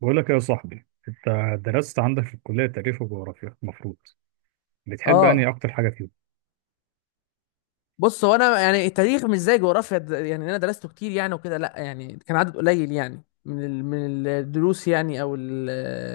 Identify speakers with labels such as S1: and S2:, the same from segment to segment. S1: بقول لك يا صاحبي، انت درست عندك في الكليه تاريخ وجغرافيا، المفروض بتحب انهي
S2: اه،
S1: اكتر حاجه فيهم؟
S2: بص هو انا يعني التاريخ مش زي جغرافيا يعني انا درسته كتير يعني وكده، لا يعني كان عدد قليل يعني من الدروس يعني،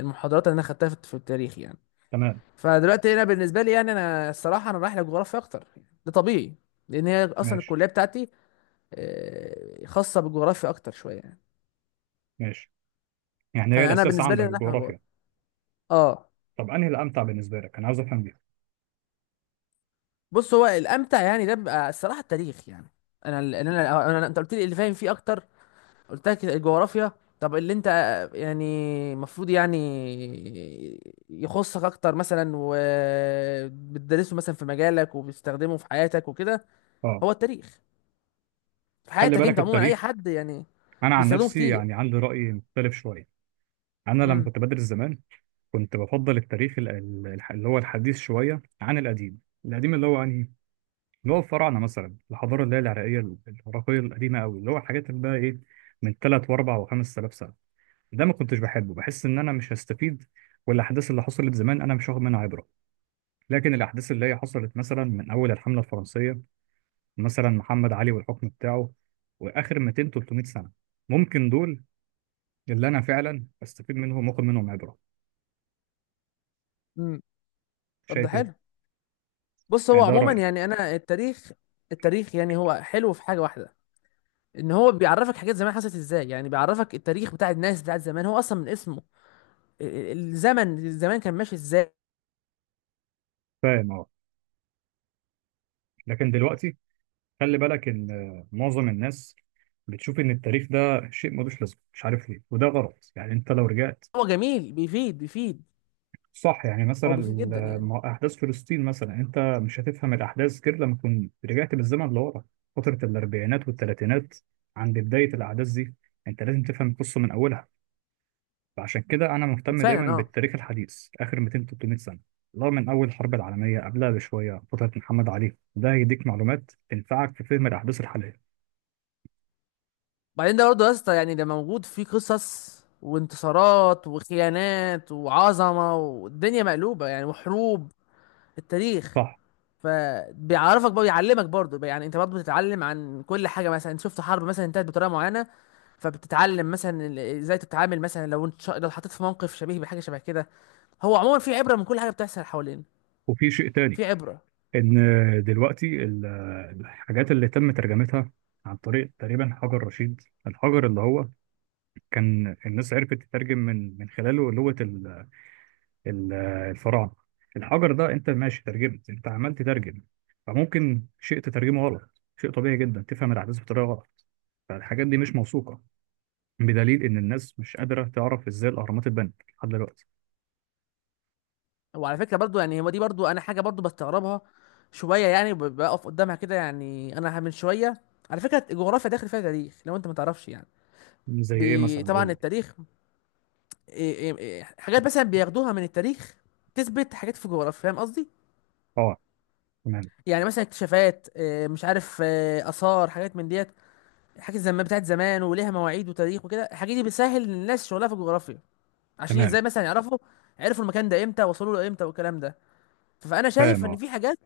S2: المحاضرات اللي انا خدتها في التاريخ يعني.
S1: تمام.
S2: فدلوقتي انا بالنسبه لي يعني، انا الصراحه انا رايح للجغرافيا اكتر يعني، ده طبيعي لان هي اصلا
S1: ماشي.
S2: الكليه بتاعتي. آه، خاصه بالجغرافيا اكتر شويه يعني.
S1: ماشي، يعني هي
S2: فانا
S1: الاساس
S2: بالنسبه لي
S1: عندك
S2: انا رايح
S1: الجغرافيا.
S2: للجغرافيا. اه.
S1: طب انهي الامتع بالنسبه لك؟ انا عايز افهم دي.
S2: بص هو الامتع يعني ده بيبقى الصراحه التاريخ يعني. انا ال- انا أنا- أنا- انت قلت لي اللي فاهم فيه اكتر، قلت لك الجغرافيا. طب اللي انت يعني المفروض يعني يخصك اكتر مثلا وبتدرسه مثلا في مجالك وبتستخدمه في حياتك وكده،
S1: اه،
S2: هو التاريخ. في
S1: خلي
S2: حياتك
S1: بالك
S2: انت عموما اي
S1: التاريخ،
S2: حد يعني
S1: انا عن
S2: بيستخدمه
S1: نفسي
S2: كتير.
S1: يعني عندي راي مختلف شويه. انا لما
S2: امم
S1: كنت بدرس زمان كنت بفضل التاريخ اللي هو الحديث شويه عن القديم. القديم اللي هو انهي، اللي هو الفراعنه مثلا، الحضاره اللي هي العراقيه القديمه قوي، اللي هو الحاجات اللي بقى ايه، من 3 و4 و5000 سنه، ده ما كنتش بحبه، بحس ان انا مش هستفيد، والاحداث اللي حصلت زمان انا مش واخد منها عبره. لكن الاحداث اللي هي حصلت مثلا من اول الحمله الفرنسيه، مثلا محمد علي والحكم بتاعه، واخر 200 300 سنه، ممكن دول اللي انا فعلا استفيد منهم واخد منهم عبره.
S2: امم طب ده
S1: شايف ايه؟
S2: حلو. بص هو
S1: يعني ده
S2: عموما
S1: رايي.
S2: يعني انا التاريخ، التاريخ يعني هو حلو في حاجه واحده، ان هو بيعرفك حاجات زمان حصلت ازاي، يعني بيعرفك التاريخ بتاع الناس بتاع زمان، هو اصلا من اسمه ال- الزمن، الزمان كان ماشي ازاي.
S1: فاهم اه. لكن دلوقتي خلي بالك ان معظم الناس بتشوف ان التاريخ ده شيء ملوش لازمه، مش عارف ليه، وده غلط. يعني انت لو رجعت،
S2: هو جميل، بيفيد بيفيد،
S1: صح، يعني مثلا
S2: هو بيفيد جدا يعني.
S1: ما هو احداث فلسطين مثلا، انت مش هتفهم الاحداث غير لما تكون رجعت بالزمن لورا، فتره الاربعينات والثلاثينات، عند بدايه الاحداث دي انت لازم تفهم القصه من اولها. فعشان كده انا مهتم دايما
S2: فعلا، اه.
S1: بالتاريخ الحديث، اخر 200 300 سنه، اللي هو من اول الحرب العالميه، قبلها بشويه فتره محمد علي، ده هيديك معلومات تنفعك في فهم الاحداث الحاليه.
S2: بعدين ده برضه يا اسطى، يعني ده موجود فيه قصص وانتصارات وخيانات وعظمه والدنيا مقلوبه يعني، وحروب، التاريخ.
S1: صح.
S2: فبيعرفك بقى، بيعلمك برضه يعني، انت برضه بتتعلم عن كل حاجه، مثلا انت شفت حرب مثلا انتهت بطريقه معينه، فبتتعلم مثلا ازاي تتعامل مثلا لو انت لو اتحطيت في موقف شبيه بحاجه شبه كده. هو عموما في عبره من كل حاجه بتحصل حوالينا.
S1: وفي شيء تاني،
S2: في عبره.
S1: ان دلوقتي الحاجات اللي تم ترجمتها عن طريق تقريبا حجر رشيد، الحجر اللي هو كان الناس عرفت تترجم من خلاله لغة ال- الفراعنة الحجر ده انت ماشي ترجمت، انت عمال تترجم، فممكن شيء تترجمه غلط، شيء طبيعي جدا تفهم الأحداث بطريقة غلط. فالحاجات دي مش موثوقة بدليل إن الناس مش قادرة تعرف إزاي الأهرامات اتبنت لحد دلوقتي.
S2: وعلى فكره برضو يعني، هو دي برضو انا حاجه برضو بستغربها شويه يعني، بقف قدامها كده يعني، انا من شويه. على فكره الجغرافيا داخل فيها تاريخ لو انت ما تعرفش يعني.
S1: زي إيه مثلا؟ قول
S2: طبعا
S1: لي.
S2: التاريخ. إيه- إيه- إيه، حاجات مثلا بياخدوها من التاريخ تثبت حاجات في الجغرافيا، فاهم قصدي؟
S1: أه تمام.
S2: يعني مثلا اكتشافات إيه، مش عارف إيه، اثار، حاجات من ديت، حاجات زمان بتاعت زمان وليها مواعيد وتاريخ وكده، الحاجات دي بتسهل للناس شغلها في الجغرافيا، عشان
S1: تمام.
S2: ازاي مثلا يعرفوا، عرفوا المكان ده امتى، وصلوا له امتى، والكلام ده. فانا
S1: فاهم
S2: شايف ان
S1: أه.
S2: في حاجات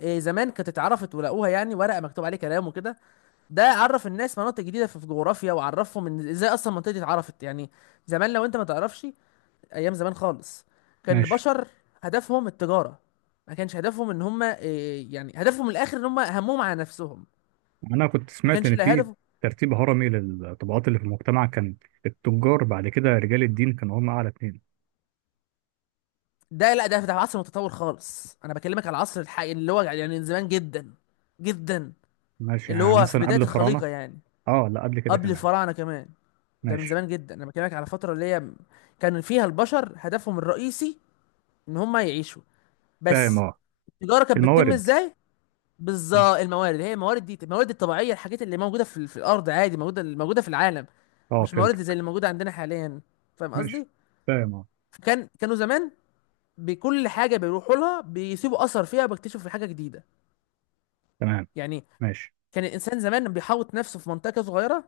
S2: إيه، زمان كانت اتعرفت ولقوها يعني ورقه مكتوب عليه كلام وكده، ده عرف الناس مناطق جديده في في جغرافيا، وعرفهم ان ازاي اصلا المنطقه دي اتعرفت يعني. زمان لو انت ما تعرفش، ايام زمان خالص، كان
S1: ماشي.
S2: البشر هدفهم التجاره، ما كانش هدفهم ان هم إيه يعني، هدفهم الاخر ان هم همهم على نفسهم،
S1: أنا كنت
S2: ما
S1: سمعت
S2: كانش
S1: إن
S2: لا
S1: في
S2: هدف.
S1: ترتيب هرمي للطبقات اللي في المجتمع، كان التجار بعد كده رجال الدين كانوا هم أعلى اتنين.
S2: ده لا، ده ده عصر متطور خالص، انا بكلمك على العصر الحقيقي اللي هو يعني من زمان جدا جدا،
S1: ماشي،
S2: اللي
S1: يعني
S2: هو في
S1: مثلا
S2: بدايه
S1: قبل الفراعنة.
S2: الخليقه يعني،
S1: اه لا، قبل كده
S2: قبل
S1: كمان.
S2: الفراعنه كمان. ده من
S1: ماشي.
S2: زمان جدا، انا بكلمك على فتره اللي هي كان فيها البشر هدفهم الرئيسي ان هم يعيشوا
S1: فاهم
S2: بس.
S1: اه.
S2: التجاره كانت بتتم
S1: الموارد.
S2: ازاي؟ بالظبط الموارد، هي الموارد دي الموارد الطبيعيه، الحاجات اللي موجوده في الارض عادي، موجوده في العالم،
S1: اه
S2: مش موارد زي
S1: فهمتك.
S2: اللي موجوده عندنا حاليا، فاهم
S1: ماشي.
S2: قصدي.
S1: فاهم اه.
S2: فكان كانوا زمان بكل حاجه بيروحوا لها بيسيبوا اثر فيها، بيكتشفوا في حاجه جديده
S1: تمام.
S2: يعني.
S1: ماشي.
S2: كان الانسان زمان بيحوط نفسه في منطقه صغيره،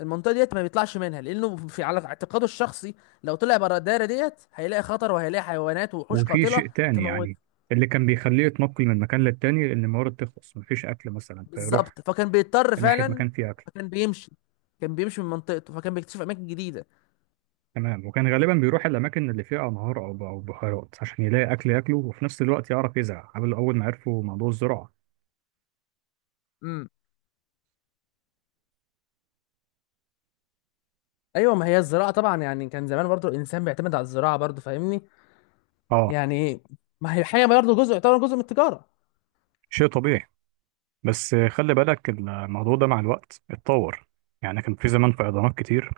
S2: المنطقه ديت ما بيطلعش منها لانه في على اعتقاده الشخصي لو طلع بره الدايره ديت هيلاقي خطر وهيلاقي حيوانات ووحوش
S1: وفي
S2: قاتله
S1: شيء تاني
S2: تموت.
S1: يعني، اللي كان بيخليه يتنقل من مكان للتاني ان الموارد تخلص، مفيش اكل مثلا فيروح
S2: بالظبط، فكان بيضطر
S1: ناحية
S2: فعلا،
S1: مكان فيه اكل.
S2: فكان بيمشي، كان بيمشي من منطقته، فكان بيكتشف اماكن جديده.
S1: تمام، وكان غالبا بيروح الاماكن اللي فيها انهار او بحيرات عشان يلاقي اكل ياكله وفي نفس الوقت يعرف يزرع قبل اول ما عرفوا موضوع الزراعة.
S2: امم. ايوه ما هي الزراعه طبعا يعني، كان زمان برضو الانسان بيعتمد على الزراعه برضو، فاهمني
S1: اه.
S2: يعني. ما هي حاجه برضو جزء، يعتبر جزء من التجاره.
S1: شيء طبيعي. بس خلي بالك الموضوع ده مع الوقت اتطور. يعني كان في زمان فيضانات كتير،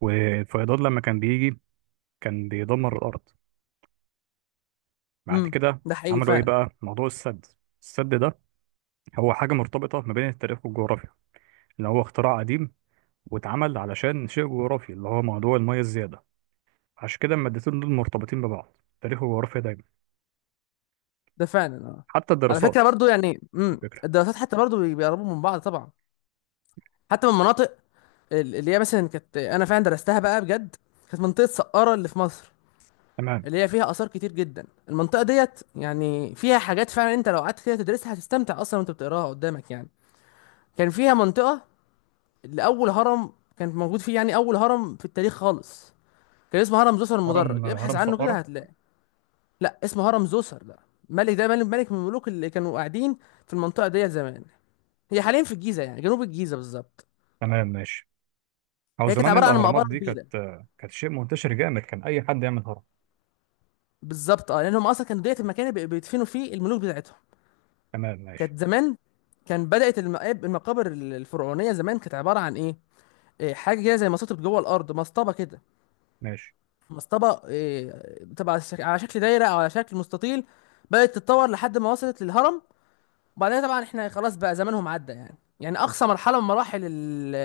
S1: والفيضان لما كان بيجي كان بيدمر الأرض. بعد
S2: امم.
S1: كده
S2: ده حقيقي
S1: عملوا إيه
S2: فعلا.
S1: بقى؟ موضوع السد. السد ده هو حاجة مرتبطة ما بين التاريخ والجغرافيا، اللي هو اختراع قديم واتعمل علشان شيء جغرافي، اللي هو موضوع المية الزيادة. عشان كده المادتين دول مرتبطين ببعض، تاريخ وجغرافيا دايما.
S2: ده فعلا، اه.
S1: حتى
S2: على فكره
S1: الدراسات.
S2: برضو يعني، امم،
S1: الفكرة.
S2: الدراسات حتى برضو بيقربوا من بعض طبعا، حتى من مناطق اللي هي مثلا كانت انا فعلا درستها بقى بجد، كانت منطقه سقاره اللي في مصر،
S1: تمام.
S2: اللي هي فيها اثار كتير جدا المنطقه ديت، يعني فيها حاجات فعلا انت لو قعدت كده تدرسها هتستمتع اصلا وانت بتقراها قدامك يعني. كان فيها منطقه اللي اول هرم كان موجود فيه، يعني اول هرم في التاريخ خالص، كان اسمه هرم زوسر
S1: هرم
S2: المدرج، ابحث
S1: هرم
S2: عنه كده
S1: سقارة.
S2: هتلاقي. لا اسمه هرم زوسر، ده ملك، ده ملك من الملوك اللي كانوا قاعدين في المنطقه ديت زمان. هي حاليا في الجيزه، يعني جنوب الجيزه بالظبط.
S1: تمام ماشي. أو
S2: هي كانت
S1: زمان
S2: عباره عن مقبره
S1: الأهرامات دي كانت
S2: كبيره.
S1: كانت شيء منتشر جامد، كان أي حد يعمل هرم.
S2: بالظبط، اه، لانهم اصلا كانوا ديت المكان اللي بيدفنوا فيه الملوك بتاعتهم.
S1: تمام ماشي.
S2: كانت زمان، كان بدات المقابر الفرعونيه زمان كانت عباره عن ايه، إيه، حاجه كده زي مصاطب جوه الارض، مسطبه كده،
S1: ماشي.
S2: مسطبه إيه، بتبقى على على شكل دايره او على شكل مستطيل، بدات تتطور لحد ما وصلت للهرم. وبعدين طبعا احنا خلاص بقى زمانهم عدى يعني، يعني اقصى مرحله من مراحل ال-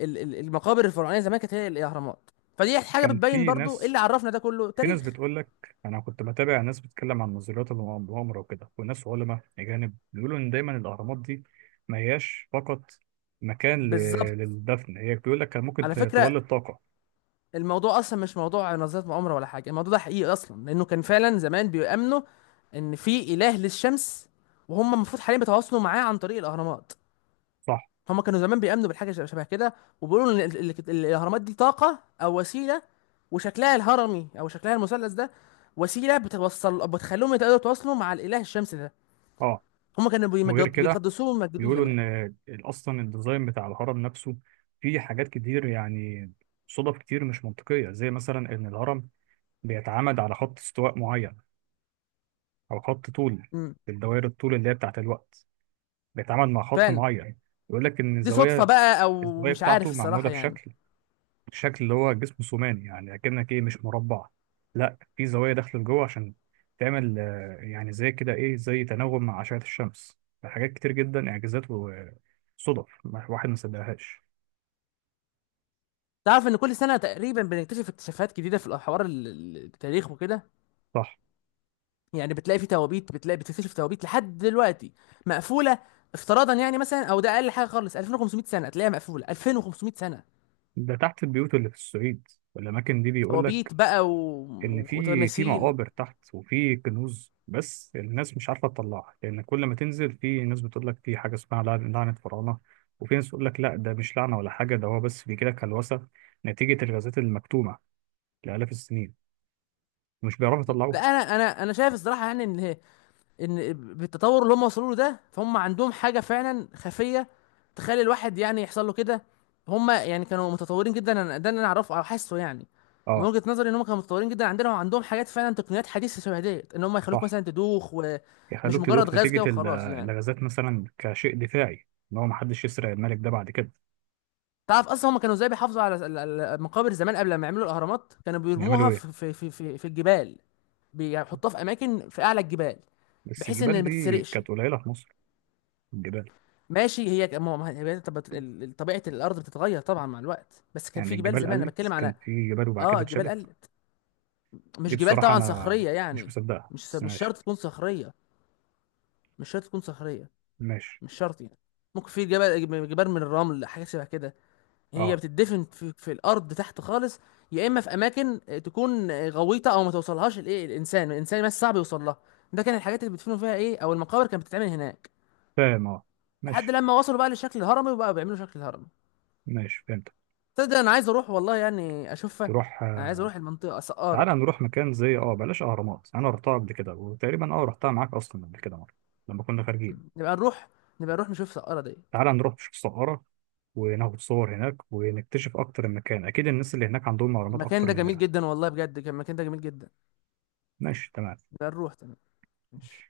S2: ال- ال- المقابر الفرعونيه زمان كانت هي الاهرامات. فدي حاجه
S1: كان
S2: بتبين
S1: في
S2: برضو إيه
S1: ناس،
S2: اللي عرفنا ده كله،
S1: في ناس
S2: تاريخ.
S1: بتقول لك، انا كنت بتابع ناس بتتكلم عن نظريات المؤامره وكده، وناس علماء اجانب بيقولوا ان دايما الاهرامات دي ما هياش فقط مكان
S2: بالظبط.
S1: للدفن هي بيقول لك كان ممكن
S2: على فكره،
S1: تولد طاقه.
S2: الموضوع اصلا مش موضوع نظريات مؤامره ولا حاجه، الموضوع ده حقيقي اصلا، لانه كان فعلا زمان بيؤمنوا ان في اله للشمس، وهم المفروض حاليا بيتواصلوا معاه عن طريق الاهرامات.
S1: صح.
S2: هم كانوا زمان بيؤمنوا بالحاجه شبه كده، وبيقولوا ان الاهرامات دي طاقه او وسيله، وشكلها الهرمي او شكلها المثلث ده وسيله بتوصل، بتخليهم يقدروا يتواصلوا مع الاله الشمس ده.
S1: اه.
S2: هم كانوا
S1: وغير كده
S2: بيقدسوه ويمجدوه
S1: بيقولوا
S2: زمان.
S1: ان اصلا الديزاين بتاع الهرم نفسه فيه حاجات كتير يعني، صدف كتير مش منطقيه زي مثلا ان الهرم بيتعامد على خط استواء معين او خط طول،
S2: امم.
S1: الدوائر الطول اللي هي بتاعت الوقت، بيتعامد مع خط
S2: فعلا.
S1: معين. يقول لك ان
S2: دي صدفه
S1: الزوايا،
S2: بقى او
S1: الزوايا
S2: مش عارف
S1: بتاعته معمولة
S2: الصراحه يعني.
S1: بشكل، شكل اللي هو جسم ثماني، يعني أكنك إيه، مش مربع، لا في زوايا داخلة لجوه عشان تعمل يعني زي كده إيه، زي تناغم مع أشعة الشمس. حاجات كتير جدا إعجازات وصدف، واحد ما صدقهاش.
S2: تعرف ان كل سنه تقريبا بنكتشف اكتشافات جديده في الحوار التاريخ وكده،
S1: صح.
S2: يعني بتلاقي في توابيت، بتلاقي بتكتشف توابيت لحد دلوقتي مقفوله، افتراضا يعني مثلا، او ده اقل حاجه خالص 2500 سنه تلاقيها مقفوله 2500 سنه،
S1: ده تحت البيوت اللي في الصعيد والأماكن دي بيقول
S2: توابيت
S1: لك
S2: بقى
S1: ان في
S2: وتماثيل.
S1: مقابر تحت وفي كنوز، بس الناس مش عارفه تطلعها، لان كل ما تنزل في ناس بتقول لك في حاجه اسمها لعنه فراعنه، وفي ناس بتقول لك لا ده مش لعنه ولا حاجه، ده هو بس بيجي لك هلوسه نتيجه الغازات المكتومه لالاف السنين، مش بيعرفوا
S2: لا
S1: يطلعوها.
S2: انا شايف الصراحه يعني ان، ان بالتطور اللي هم وصلوا له ده فهم عندهم حاجه فعلا خفيه تخلي الواحد يعني يحصل له كده، هم يعني كانوا متطورين جدا، ده اللي انا اعرفه او حاسه يعني. من
S1: اه.
S2: وجهه نظري ان هم كانوا متطورين جدا، عندنا وعندهم حاجات فعلا تقنيات حديثه شبه ديت، ان هم يخلوك
S1: صح،
S2: مثلا تدوخ، ومش
S1: يخلوك
S2: مجرد
S1: تدوخ
S2: غاز كده
S1: نتيجه
S2: وخلاص يعني.
S1: الغازات مثلا كشيء دفاعي ان هو محدش يسرق الملك ده بعد كده.
S2: تعرف اصلا هم كانوا ازاي بيحافظوا على المقابر زمان، قبل ما يعملوا الاهرامات كانوا بيرموها
S1: يعملوا ايه؟
S2: في الجبال، بيحطوها في اماكن في اعلى الجبال
S1: بس
S2: بحيث
S1: الجبال
S2: ان ما
S1: دي
S2: تتسرقش.
S1: كانت قليله في مصر، الجبال.
S2: ماشي، هي طب طبيعه الارض بتتغير طبعا مع الوقت، بس كان
S1: يعني
S2: في جبال
S1: الجبال
S2: زمان، انا
S1: قلت
S2: بتكلم
S1: كان
S2: على،
S1: في جبال وبعد
S2: اه
S1: كده
S2: الجبال
S1: اتشالت.
S2: قلت،
S1: دي
S2: مش جبال
S1: بصراحة
S2: طبعا
S1: أنا
S2: صخريه
S1: مش
S2: يعني.
S1: مصدقها بس
S2: مش
S1: ماشي.
S2: شرط تكون صخريه، مش شرط تكون صخريه،
S1: ماشي.
S2: مش شرط يعني. ممكن في جبال من الرمل، حاجات شبه كده. هي
S1: أه.
S2: بتدفن في الارض تحت خالص، يا اما في اماكن آه، تكون غويطه، او ما توصلهاش الايه الانسان بس صعب يوصل لها. ده كان الحاجات اللي بيدفنوا فيها ايه، او المقابر كانت بتتعمل هناك،
S1: فاهم أه.
S2: لحد
S1: ماشي.
S2: لما وصلوا بقى للشكل الهرمي وبقى بيعملوا شكل الهرم.
S1: ماشي فهمت.
S2: تصدق انا عايز اروح والله يعني اشوفها.
S1: تروح
S2: انا عايز
S1: آه.
S2: اروح المنطقه
S1: تعالى
S2: سقاره.
S1: نروح مكان زي أه بلاش أهرامات، أنا رحتها قبل كده، وتقريبا أه رحتها معاك أصلا قبل كده مرة لما كنا خارجين.
S2: نبقى نروح، نبقى نروح نشوف سقاره دي.
S1: تعالى نروح نشوف السقارة وناخد صور هناك ونكتشف أكتر المكان، أكيد الناس اللي هناك عندهم أهرامات
S2: المكان
S1: أكتر
S2: ده جميل
S1: مننا.
S2: جدا والله، بجد كان المكان ده جميل جدا.
S1: ماشي تمام.
S2: نبقى نروح. تمام، ماشي.